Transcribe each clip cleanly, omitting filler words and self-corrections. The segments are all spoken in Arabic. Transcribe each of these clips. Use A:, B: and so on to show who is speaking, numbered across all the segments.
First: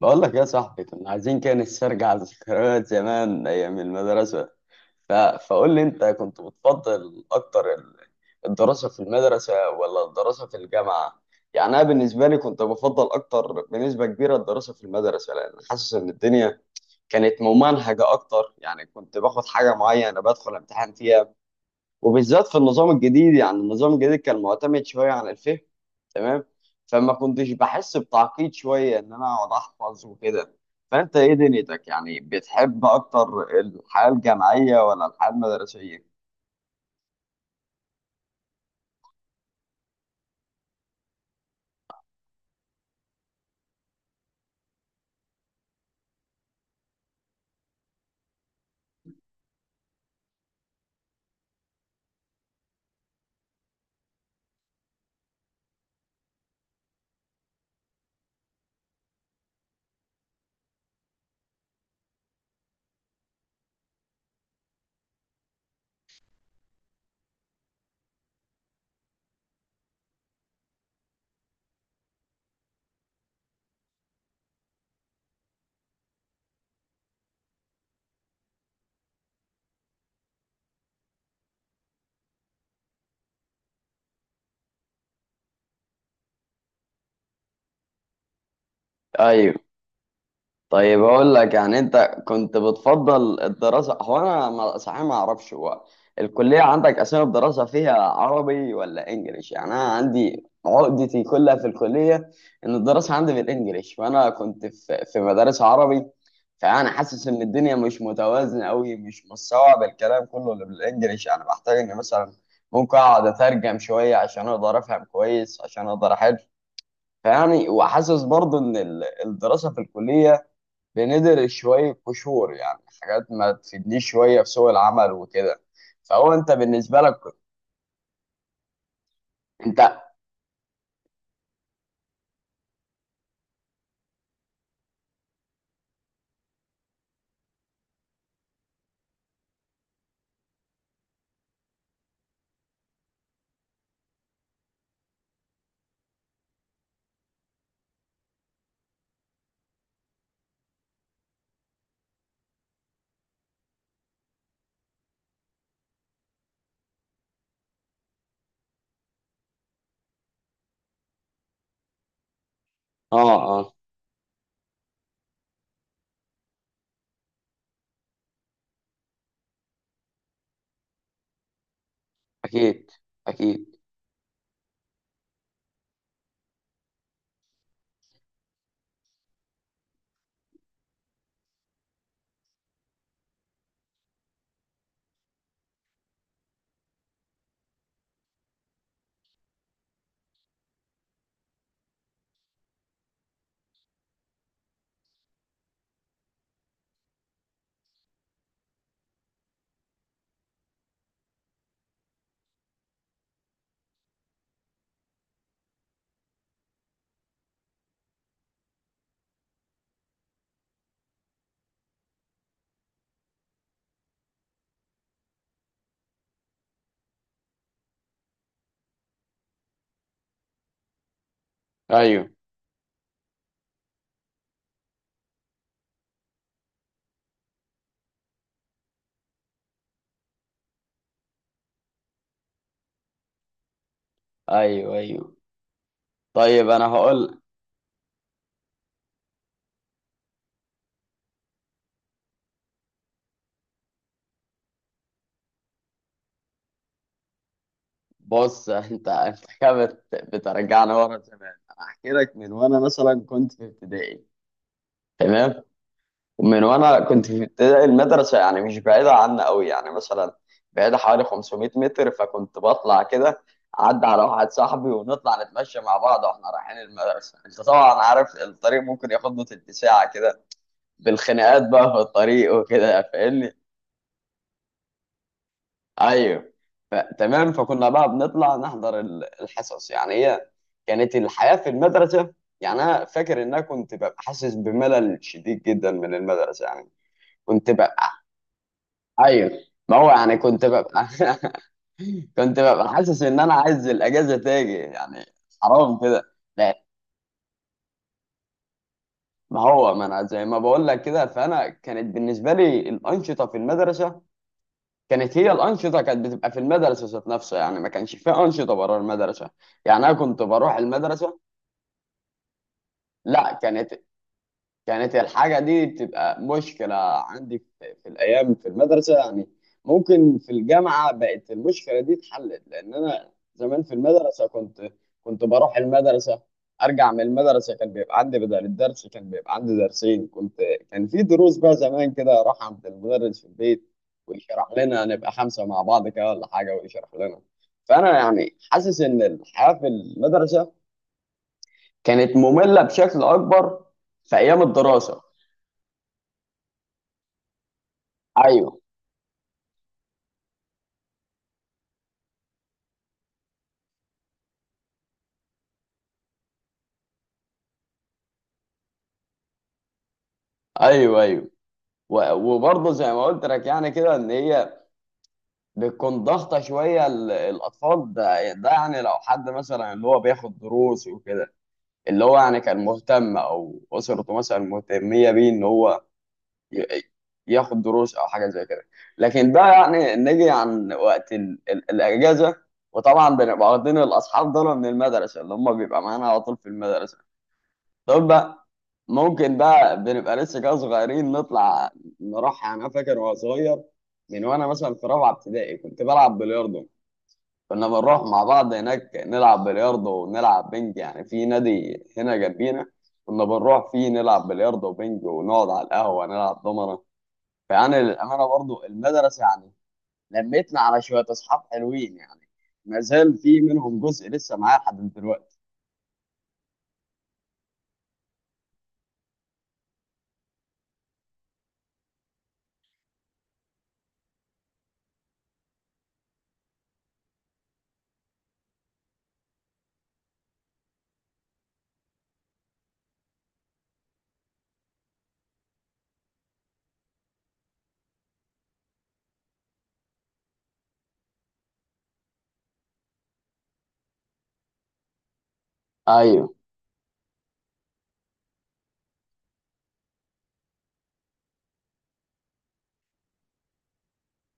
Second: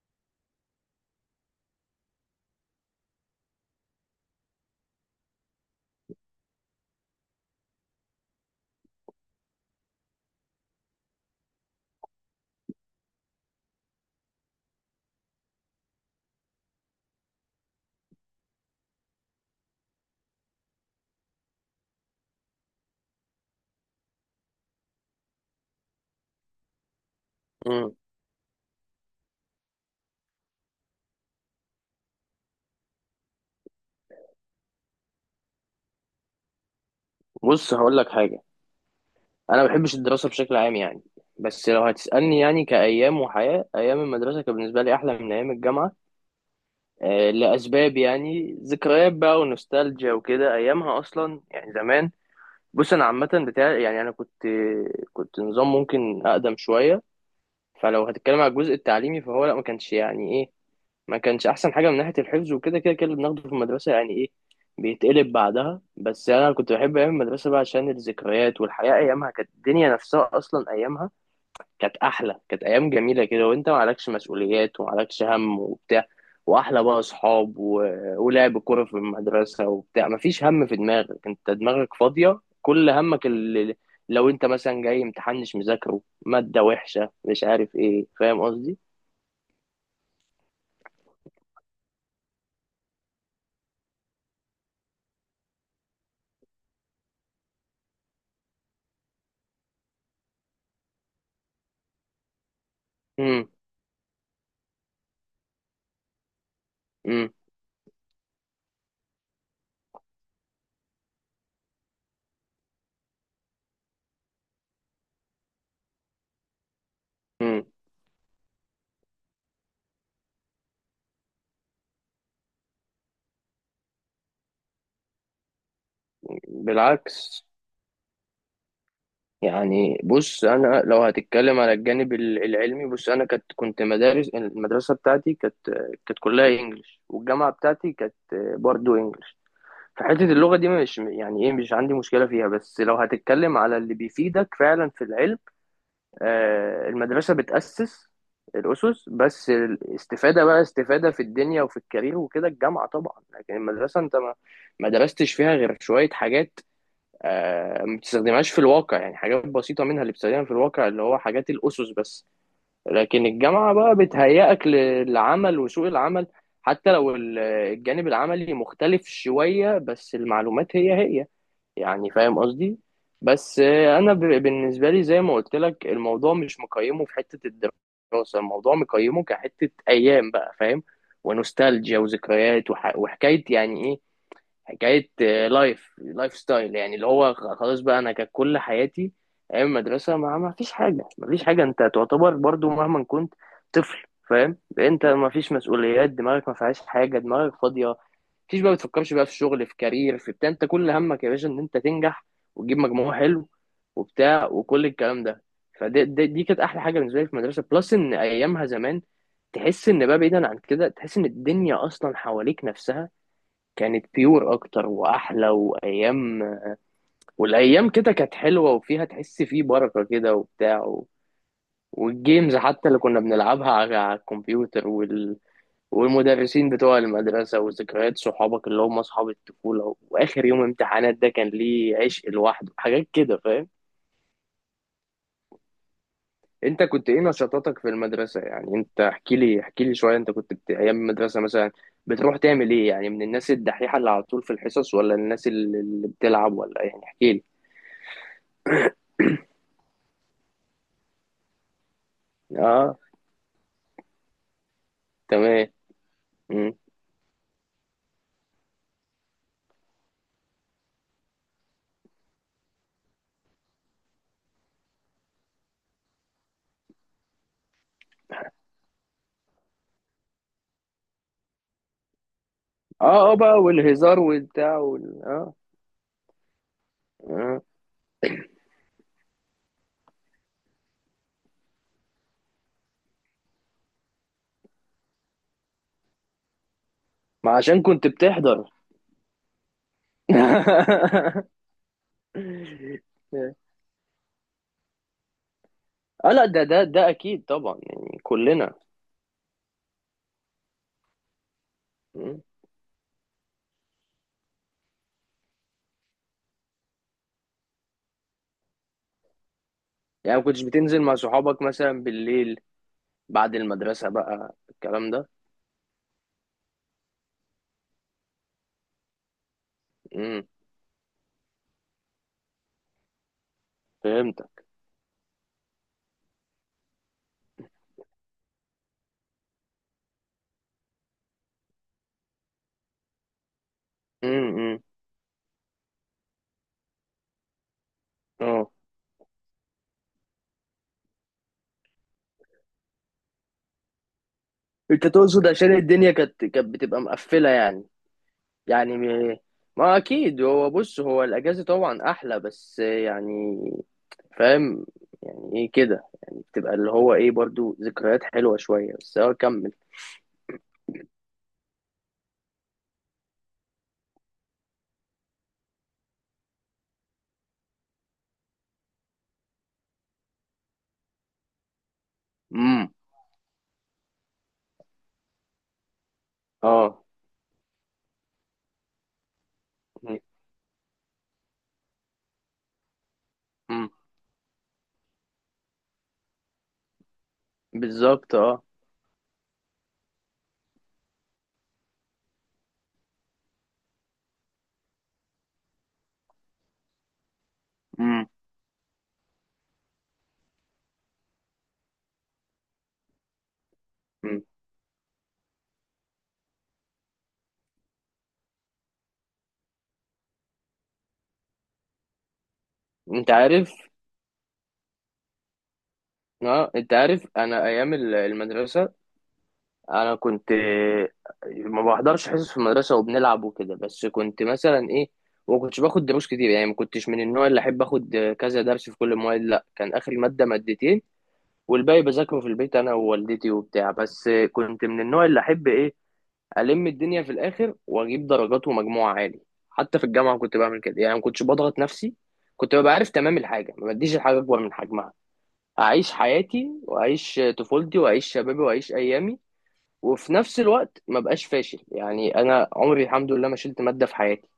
A: بقول لك يا صاحبي كنا عايزين كده نسترجع ذكريات زمان ايام المدرسه. فقول لي انت كنت بتفضل اكتر الدراسه في المدرسه ولا الدراسه في الجامعه؟ يعني انا بالنسبه لي كنت بفضل اكتر بنسبه كبيره الدراسه في المدرسه، لان حاسس ان الدنيا كانت ممنهجه اكتر، يعني كنت باخد حاجه معينه بدخل امتحان فيها، وبالذات في النظام الجديد. يعني النظام الجديد كان معتمد شويه على الفهم، تمام؟ فما كنتش
B: مم.
A: بحس بتعقيد شويه ان انا اقعد احفظ وكده. فانت ايه دنيتك؟ يعني بتحب اكتر الحياه الجامعيه ولا الحياه المدرسيه؟
B: بص، هقول لك حاجة. أنا ما بحبش الدراسة بشكل عام يعني. بس لو هتسألني يعني كأيام وحياة، أيام المدرسة كان بالنسبة لي أحلى من أيام الجامعة. آه، لأسباب يعني ذكريات بقى ونوستالجيا وكده، أيامها أصلا يعني زمان. بص، أنا عامة بتاع يعني، أنا كنت نظام ممكن أقدم شوية. فلو هتتكلم على الجزء التعليمي فهو لا، ما كانش يعني إيه، ما كانش احسن حاجه من ناحيه الحفظ. وكده كده اللي بناخده في المدرسه يعني ايه، بيتقلب بعدها. بس يعني انا كنت بحب ايام المدرسه بقى عشان الذكريات والحياه، ايامها كانت الدنيا نفسها اصلا. ايامها كانت احلى، كانت ايام جميله كده، وانت ما عليكش مسؤوليات وما عليكش هم وبتاع. واحلى بقى اصحاب و... ولعب كوره في المدرسه وبتاع، ما فيش هم في دماغك، انت دماغك فاضيه، كل همك اللي... لو انت مثلا جاي امتحان، مش مذاكره ماده وحشه مش عارف ايه، فاهم قصدي.
A: ايوه. طيب اقول لك، يعني انت كنت بتفضل الدراسه؟ هو انا صحيح ما اعرفش هو الكليه عندك اسامي الدراسه فيها عربي ولا انجليش، يعني انا عندي عقدتي كلها في الكليه ان الدراسه عندي بالانجليش، وانا كنت في مدارس عربي. فانا حاسس ان الدنيا مش متوازنه قوي، مش مستوعب الكلام كله اللي بالانجليش. انا بحتاج ان مثلا ممكن اقعد اترجم شويه عشان اقدر افهم كويس، عشان اقدر احل.
B: امم
A: فيعني وحاسس برضه ان الدراسه في الكليه بندر شوية قشور، يعني حاجات ما تفيدنيش شوية في سوق العمل وكده. فهو انت بالنسبة لك
B: بالعكس.
A: انت؟
B: يعني بص، انا لو هتتكلم على الجانب العلمي، بص انا كنت مدارس، المدرسه بتاعتي كانت، كانت كلها انجلش، والجامعه بتاعتي كانت برضو انجلش. فحته اللغه دي مش يعني ايه، مش عندي مشكله فيها. بس لو هتتكلم على اللي بيفيدك فعلا في العلم، آه، المدرسه بتاسس الاسس بس. الاستفاده بقى استفاده في الدنيا وفي الكارير وكده، الجامعه طبعا. لكن المدرسه، انت ما درستش فيها غير شويه حاجات. آه، ما بتستخدمهاش في الواقع، يعني حاجات بسيطة منها اللي بتستخدمها في الواقع، اللي هو حاجات الأسس بس.
A: اه
B: لكن الجامعة
A: اه.
B: بقى بتهيئك للعمل وسوق العمل. حتى لو الجانب العملي مختلف شوية، بس المعلومات هي هي، يعني فاهم قصدي.
A: اكيد.
B: بس
A: اكيد.
B: آه، أنا بالنسبة لي زي ما قلت لك، الموضوع مش مقيمه في حتة الدراسة، الموضوع مقيمه كحتة أيام بقى، فاهم، ونوستالجيا وذكريات، وحكاية يعني إيه، حكايه آه، لايف ستايل، يعني اللي هو خلاص بقى، انا كانت كل حياتي ايام المدرسه. ما فيش حاجه، ما فيش حاجه، انت تعتبر برضو مهما كنت طفل، فاهم، انت ما فيش مسؤوليات، دماغك ما فيهاش حاجه، دماغك فاضيه، ما فيش بقى بتفكرش بقى في شغل، في كارير، في بتاع. انت كل همك يا باشا ان انت تنجح وتجيب مجموع حلو وبتاع وكل الكلام ده. فدي دي, دي كانت احلى حاجه بالنسبه لي في المدرسه. بلس ان ايامها زمان تحس ان بقى، بعيدا عن كده، تحس ان الدنيا اصلا حواليك نفسها كانت بيور اكتر واحلى. وايام، والايام كده كانت حلوه وفيها، تحس فيه بركه كده وبتاع و...
A: ايوه
B: والجيمز حتى اللي كنا بنلعبها على الكمبيوتر وال... والمدرسين بتوع المدرسه، وذكريات صحابك اللي هم اصحاب الطفوله، واخر يوم امتحانات ده كان ليه عشق لوحده، حاجات كده فاهم.
A: ايوه ايوه. طيب
B: انت
A: انا
B: كنت ايه
A: هقول.
B: نشاطاتك في المدرسه؟ يعني انت احكي لي، احكي لي شويه، انت كنت ايام المدرسه مثلا بتروح تعمل ايه؟ يعني من الناس الدحيحه اللي على طول في الحصص، ولا الناس اللي بتلعب ولا؟ يعني احكي لي.
A: بص انت كده بترجعني ورا زمان. انا احكي لك من وانا
B: اه،
A: مثلا كنت في ابتدائي. تمام.
B: تمام.
A: ومن
B: مم.
A: وانا كنت في ابتدائي، المدرسه يعني مش بعيده عنا قوي، يعني مثلا بعيده حوالي 500 متر. فكنت بطلع كده اعدي على واحد صاحبي، ونطلع نتمشى مع بعض واحنا رايحين المدرسه. انت طبعا عارف، الطريق ممكن ياخد له تلت ساعه كده، بالخناقات بقى في الطريق وكده،
B: اه، اه بقى،
A: فاهمني؟
B: والهزار والبتاع وال... اه.
A: ايوه. تمام.
B: اه،
A: فكنا بقى بنطلع نحضر الحصص. يعني هي كانت الحياه في المدرسه. يعني انا فاكر ان انا كنت ببقى حاسس بملل شديد جدا من المدرسه يعني.
B: ما
A: كنت
B: عشان
A: ب-
B: كنت بتحضر.
A: ايوه. ما هو يعني كنت ببقى كنت ببقى حاسس ان انا عايز الاجازه تاجي يعني. حرام كده.
B: اه لا، ده
A: لا.
B: ده ده اكيد طبعا، يعني كلنا.
A: ما هو ما انا زي ما بقول لك كده، فانا كانت
B: مم.
A: بالنسبه لي الانشطه في المدرسه، كانت هي الانشطه كانت بتبقى في المدرسه ذات نفسها، يعني ما كانش فيها انشطه بره المدرسه. يعني انا
B: يعني
A: كنت
B: ما كنتش
A: بروح
B: بتنزل مع
A: المدرسه.
B: صحابك مثلا بالليل،
A: لا
B: بعد
A: كانت.
B: المدرسة بقى الكلام
A: كانت
B: ده؟
A: الحاجة دي بتبقى مشكلة عندي في الأيام في المدرسة يعني. ممكن
B: مم.
A: في الجامعة بقت المشكلة دي اتحلت، لأن أنا زمان في المدرسة
B: فهمتك.
A: كنت. كنت بروح المدرسة، أرجع من المدرسة كان بيبقى عندي بدل الدرس كان بيبقى عندي درسين. كنت كان في دروس بقى زمان كده، أروح عند المدرس في البيت
B: مم.
A: ويشرح
B: مم.
A: لنا، نبقى خمسة مع بعض كده ولا حاجة ويشرح لنا. فأنا يعني
B: اه،
A: حاسس إن الحياة في المدرسة كانت مملة بشكل أكبر في أيام
B: انت
A: الدراسة.
B: تقصد عشان الدنيا كانت بتبقى مقفلة يعني؟
A: ايوه
B: يعني ما اكيد هو، بص هو الاجازة طبعا احلى، بس يعني فاهم يعني ايه كده، يعني بتبقى اللي هو ايه، برضو ذكريات حلوة شوية بس. اه كمل.
A: ايوه ايوه. وبرضه زي ما قلت لك يعني كده، ان هي بتكون ضغطه شويه الاطفال. ده يعني لو حد مثلا اللي هو بياخد دروس وكده، اللي هو يعني كان
B: امم
A: مهتم او اسرته مثلا مهتميه بيه ان هو ي-
B: اه.
A: ياخد دروس او حاجه زي كده. لكن ده يعني نيجي عن وقت الاجازه، وطبعا بنبقى
B: امم
A: واخدين الاصحاب دول من المدرسه، اللي هم بيبقى معانا على طول في المدرسه.
B: بالظبط،
A: طب
B: اه.
A: ممكن بقى بنبقى لسه كده صغيرين نطلع نروح. يعني انا فاكر وانا صغير، من وانا مثلا في رابعه ابتدائي كنت بلعب بلياردو. كنا بنروح
B: امم
A: مع بعض هناك نلعب بلياردو ونلعب بنج، يعني في نادي هنا جنبينا كنا بنروح فيه
B: أمم.
A: نلعب بلياردو وبنج ونقعد على القهوه نلعب دومنه. فيعني للامانه برضو المدرسه يعني لميتنا على شويه اصحاب حلوين يعني، ما
B: انت
A: زال في
B: عارف،
A: منهم جزء لسه معايا لحد دلوقتي.
B: اه، انت عارف، انا ايام المدرسة، انا كنت ما بحضرش حصص في المدرسة، وبنلعب وكده، بس كنت مثلا ايه، وما كنتش باخد دروس كتير. يعني ما كنتش من النوع اللي احب اخد كذا درس في كل المواد، لا، كان اخر مادة مادتين، والباقي بذاكره في البيت انا ووالدتي وبتاع. بس كنت من النوع اللي احب ايه، الم الدنيا في الاخر واجيب درجات ومجموع عالي. حتى في الجامعه كنت بعمل كده، يعني ما كنتش بضغط نفسي. كنت ببقى عارف تمام الحاجه، ما بديش الحاجه اكبر من حجمها، اعيش
A: ايوه
B: حياتي واعيش طفولتي واعيش شبابي واعيش ايامي، وفي نفس الوقت ما بقاش فاشل. يعني انا عمري الحمد لله ما شلت ماده في حياتي،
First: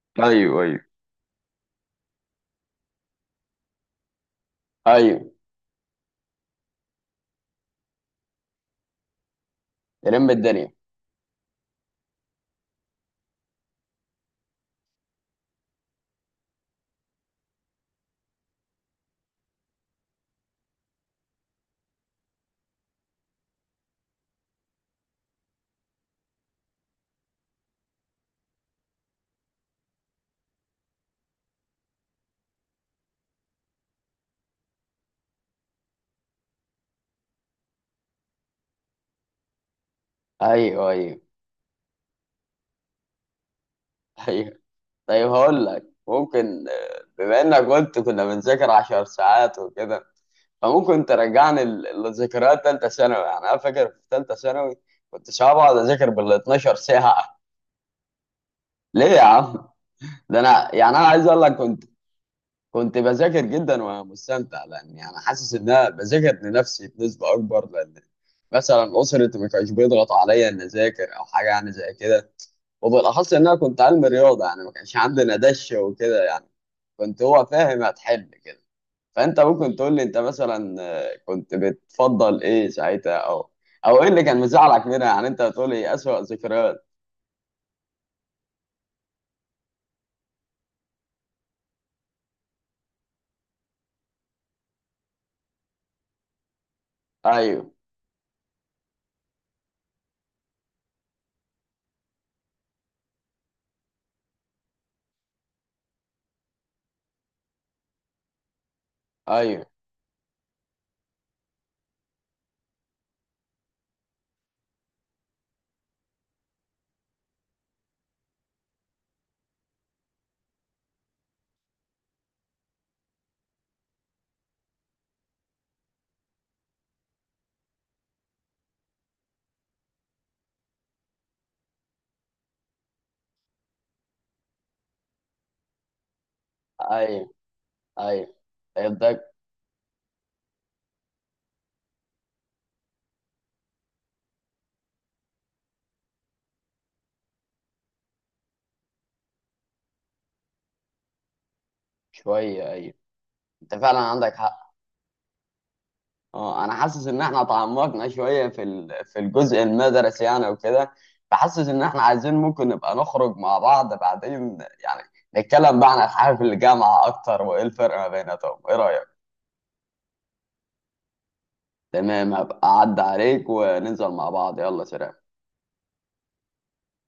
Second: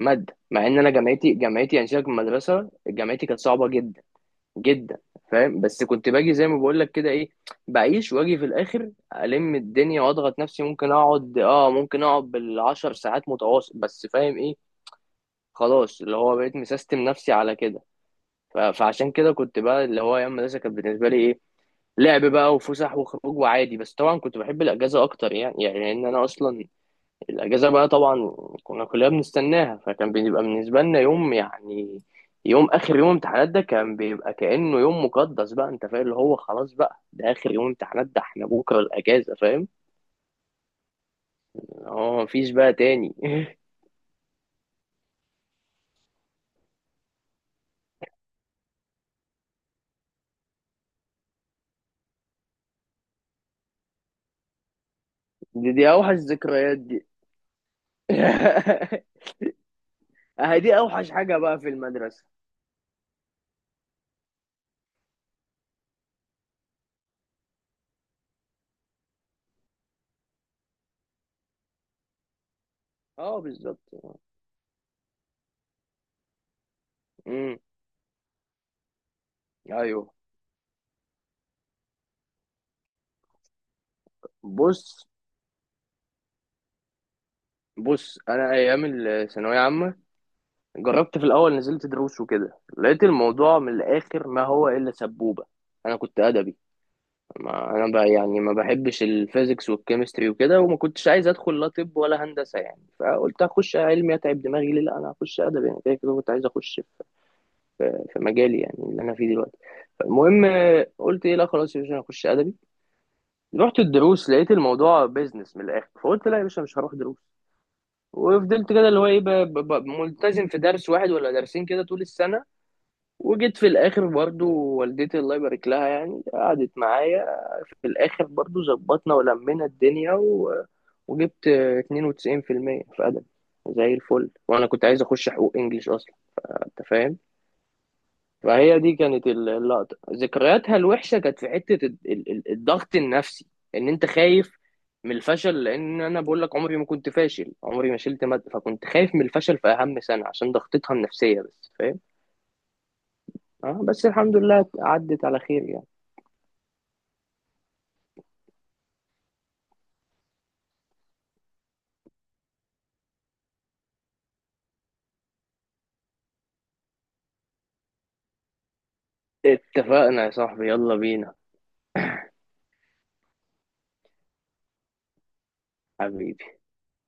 B: ماده،
A: ايوه
B: مع ان
A: ايوه
B: انا، جامعتي، جامعتي يعني سيبك من المدرسه، جامعتي كانت صعبه جدا جدا،
A: ايوه.
B: فاهم. بس كنت باجي زي ما بقول لك كده، ايه، بعيش واجي في الاخر الم الدنيا
A: يلم
B: واضغط نفسي.
A: الدنيا.
B: ممكن اقعد، ممكن اقعد بالعشر ساعات متواصل، بس فاهم ايه، خلاص، اللي هو بقيت مسيستم نفسي على كده. فعشان كده كنت بقى اللي هو، ايام المدرسه كانت بالنسبه لي ايه، لعب بقى وفسح وخروج وعادي. بس طبعا كنت بحب الاجازه اكتر، يعني يعني ان انا اصلا الأجازة بقى طبعا كنا كلنا بنستناها. فكان بيبقى بالنسبة لنا يوم، يعني يوم، آخر يوم امتحانات ده كان بيبقى كأنه يوم مقدس بقى، أنت فاهم، اللي هو خلاص بقى، ده آخر يوم امتحانات، ده احنا بكرة الأجازة، فاهم،
A: ايوه ايوه.
B: هو مفيش بقى تاني.
A: ايوه. طيب هقول لك ممكن، بما انك قلت كنا بنذاكر 10 ساعات وكده، فممكن ترجعني لذكريات تالتة ثانوي. يعني انا فاكر في تالتة ثانوي كنت ساعات
B: دي,
A: بقعد
B: دي
A: اذاكر
B: أوحش
A: بال 12
B: ذكريات دي.
A: ساعة. ليه يا عم؟ ده
B: أهي
A: انا
B: دي
A: يعني انا
B: أوحش
A: عايز
B: حاجة
A: اقول لك
B: بقى في
A: كنت،
B: المدرسة.
A: كنت بذاكر جدا وانا مستمتع، لان يعني حاسس ان انا بذاكر لنفسي بنسبة اكبر، لان مثلا اسرتي ما كانش بيضغط عليا ان اذاكر او حاجة يعني زي كده. وبالاخص
B: أه
A: ان انا كنت
B: بالظبط.
A: علم رياضة، يعني ما كانش عندنا دش وكده يعني، كنت هو
B: امم
A: فاهم هتحل كده. فانت ممكن تقول لي
B: أيوه.
A: انت مثلا، كنت بتفضل ايه ساعتها، او او ايه اللي كان مزعلك منها؟
B: بص
A: يعني انت بتقول لي اسوأ ذكريات.
B: بص أنا أيام الثانوية عامة، جربت في الاول، نزلت دروس وكده، لقيت الموضوع من الاخر ما هو الا سبوبه. انا كنت ادبي، ما
A: ايوه
B: انا بقى يعني ما بحبش الفيزيكس والكيمستري وكده، وما كنتش عايز ادخل لا طب ولا هندسه. يعني فقلت اخش علمي اتعب دماغي ليه؟ لا، انا هخش ادبي، انا كده كده كنت عايز اخش في مجالي يعني اللي انا فيه دلوقتي.
A: ايوه
B: المهم، قلت ايه، لا خلاص يا باشا، انا هخش ادبي. رحت الدروس، لقيت الموضوع بيزنس من الاخر، فقلت لا يا باشا، مش هروح دروس. وفضلت كده، اللي هو ايه، ملتزم في درس واحد ولا درسين كده طول السنه. وجيت في الاخر برضو، والدتي الله يبارك لها، يعني قعدت معايا في الاخر، برضو ظبطنا ولمينا الدنيا و... وجبت 92% في المية في ادب، زي الفل. وانا كنت عايز اخش حقوق انجليش اصلا، انت فاهم.
A: ايوه ايوه.
B: فهي دي كانت
A: يبدأك.
B: اللقطه، ذكرياتها الوحشه كانت في حته الضغط النفسي، ان انت خايف من الفشل. لان انا بقول لك عمري ما كنت فاشل، عمري ما شلت ماده، فكنت خايف من الفشل في اهم سنه، عشان ضغطتها النفسيه بس، فاهم.
A: شويه، ايوه. انت
B: اه،
A: فعلا
B: بس
A: عندك
B: الحمد لله
A: حق.
B: عدت على خير يعني.
A: اه. انا حاسس ان احنا تعمقنا شويه في الجزء المدرسي يعني وكده. فحاسس ان احنا عايزين ممكن نبقى نخرج مع بعض بعدين، يعني نتكلم بقى عن الحياه في الجامعه اكتر وايه الفرق ما بيناتهم، ايه رايك؟
B: اتفقنا يا صاحبي، يلا بينا.
A: تمام. هبقى اعدي عليك وننزل مع بعض، يلا سلام.
B: حبيبي.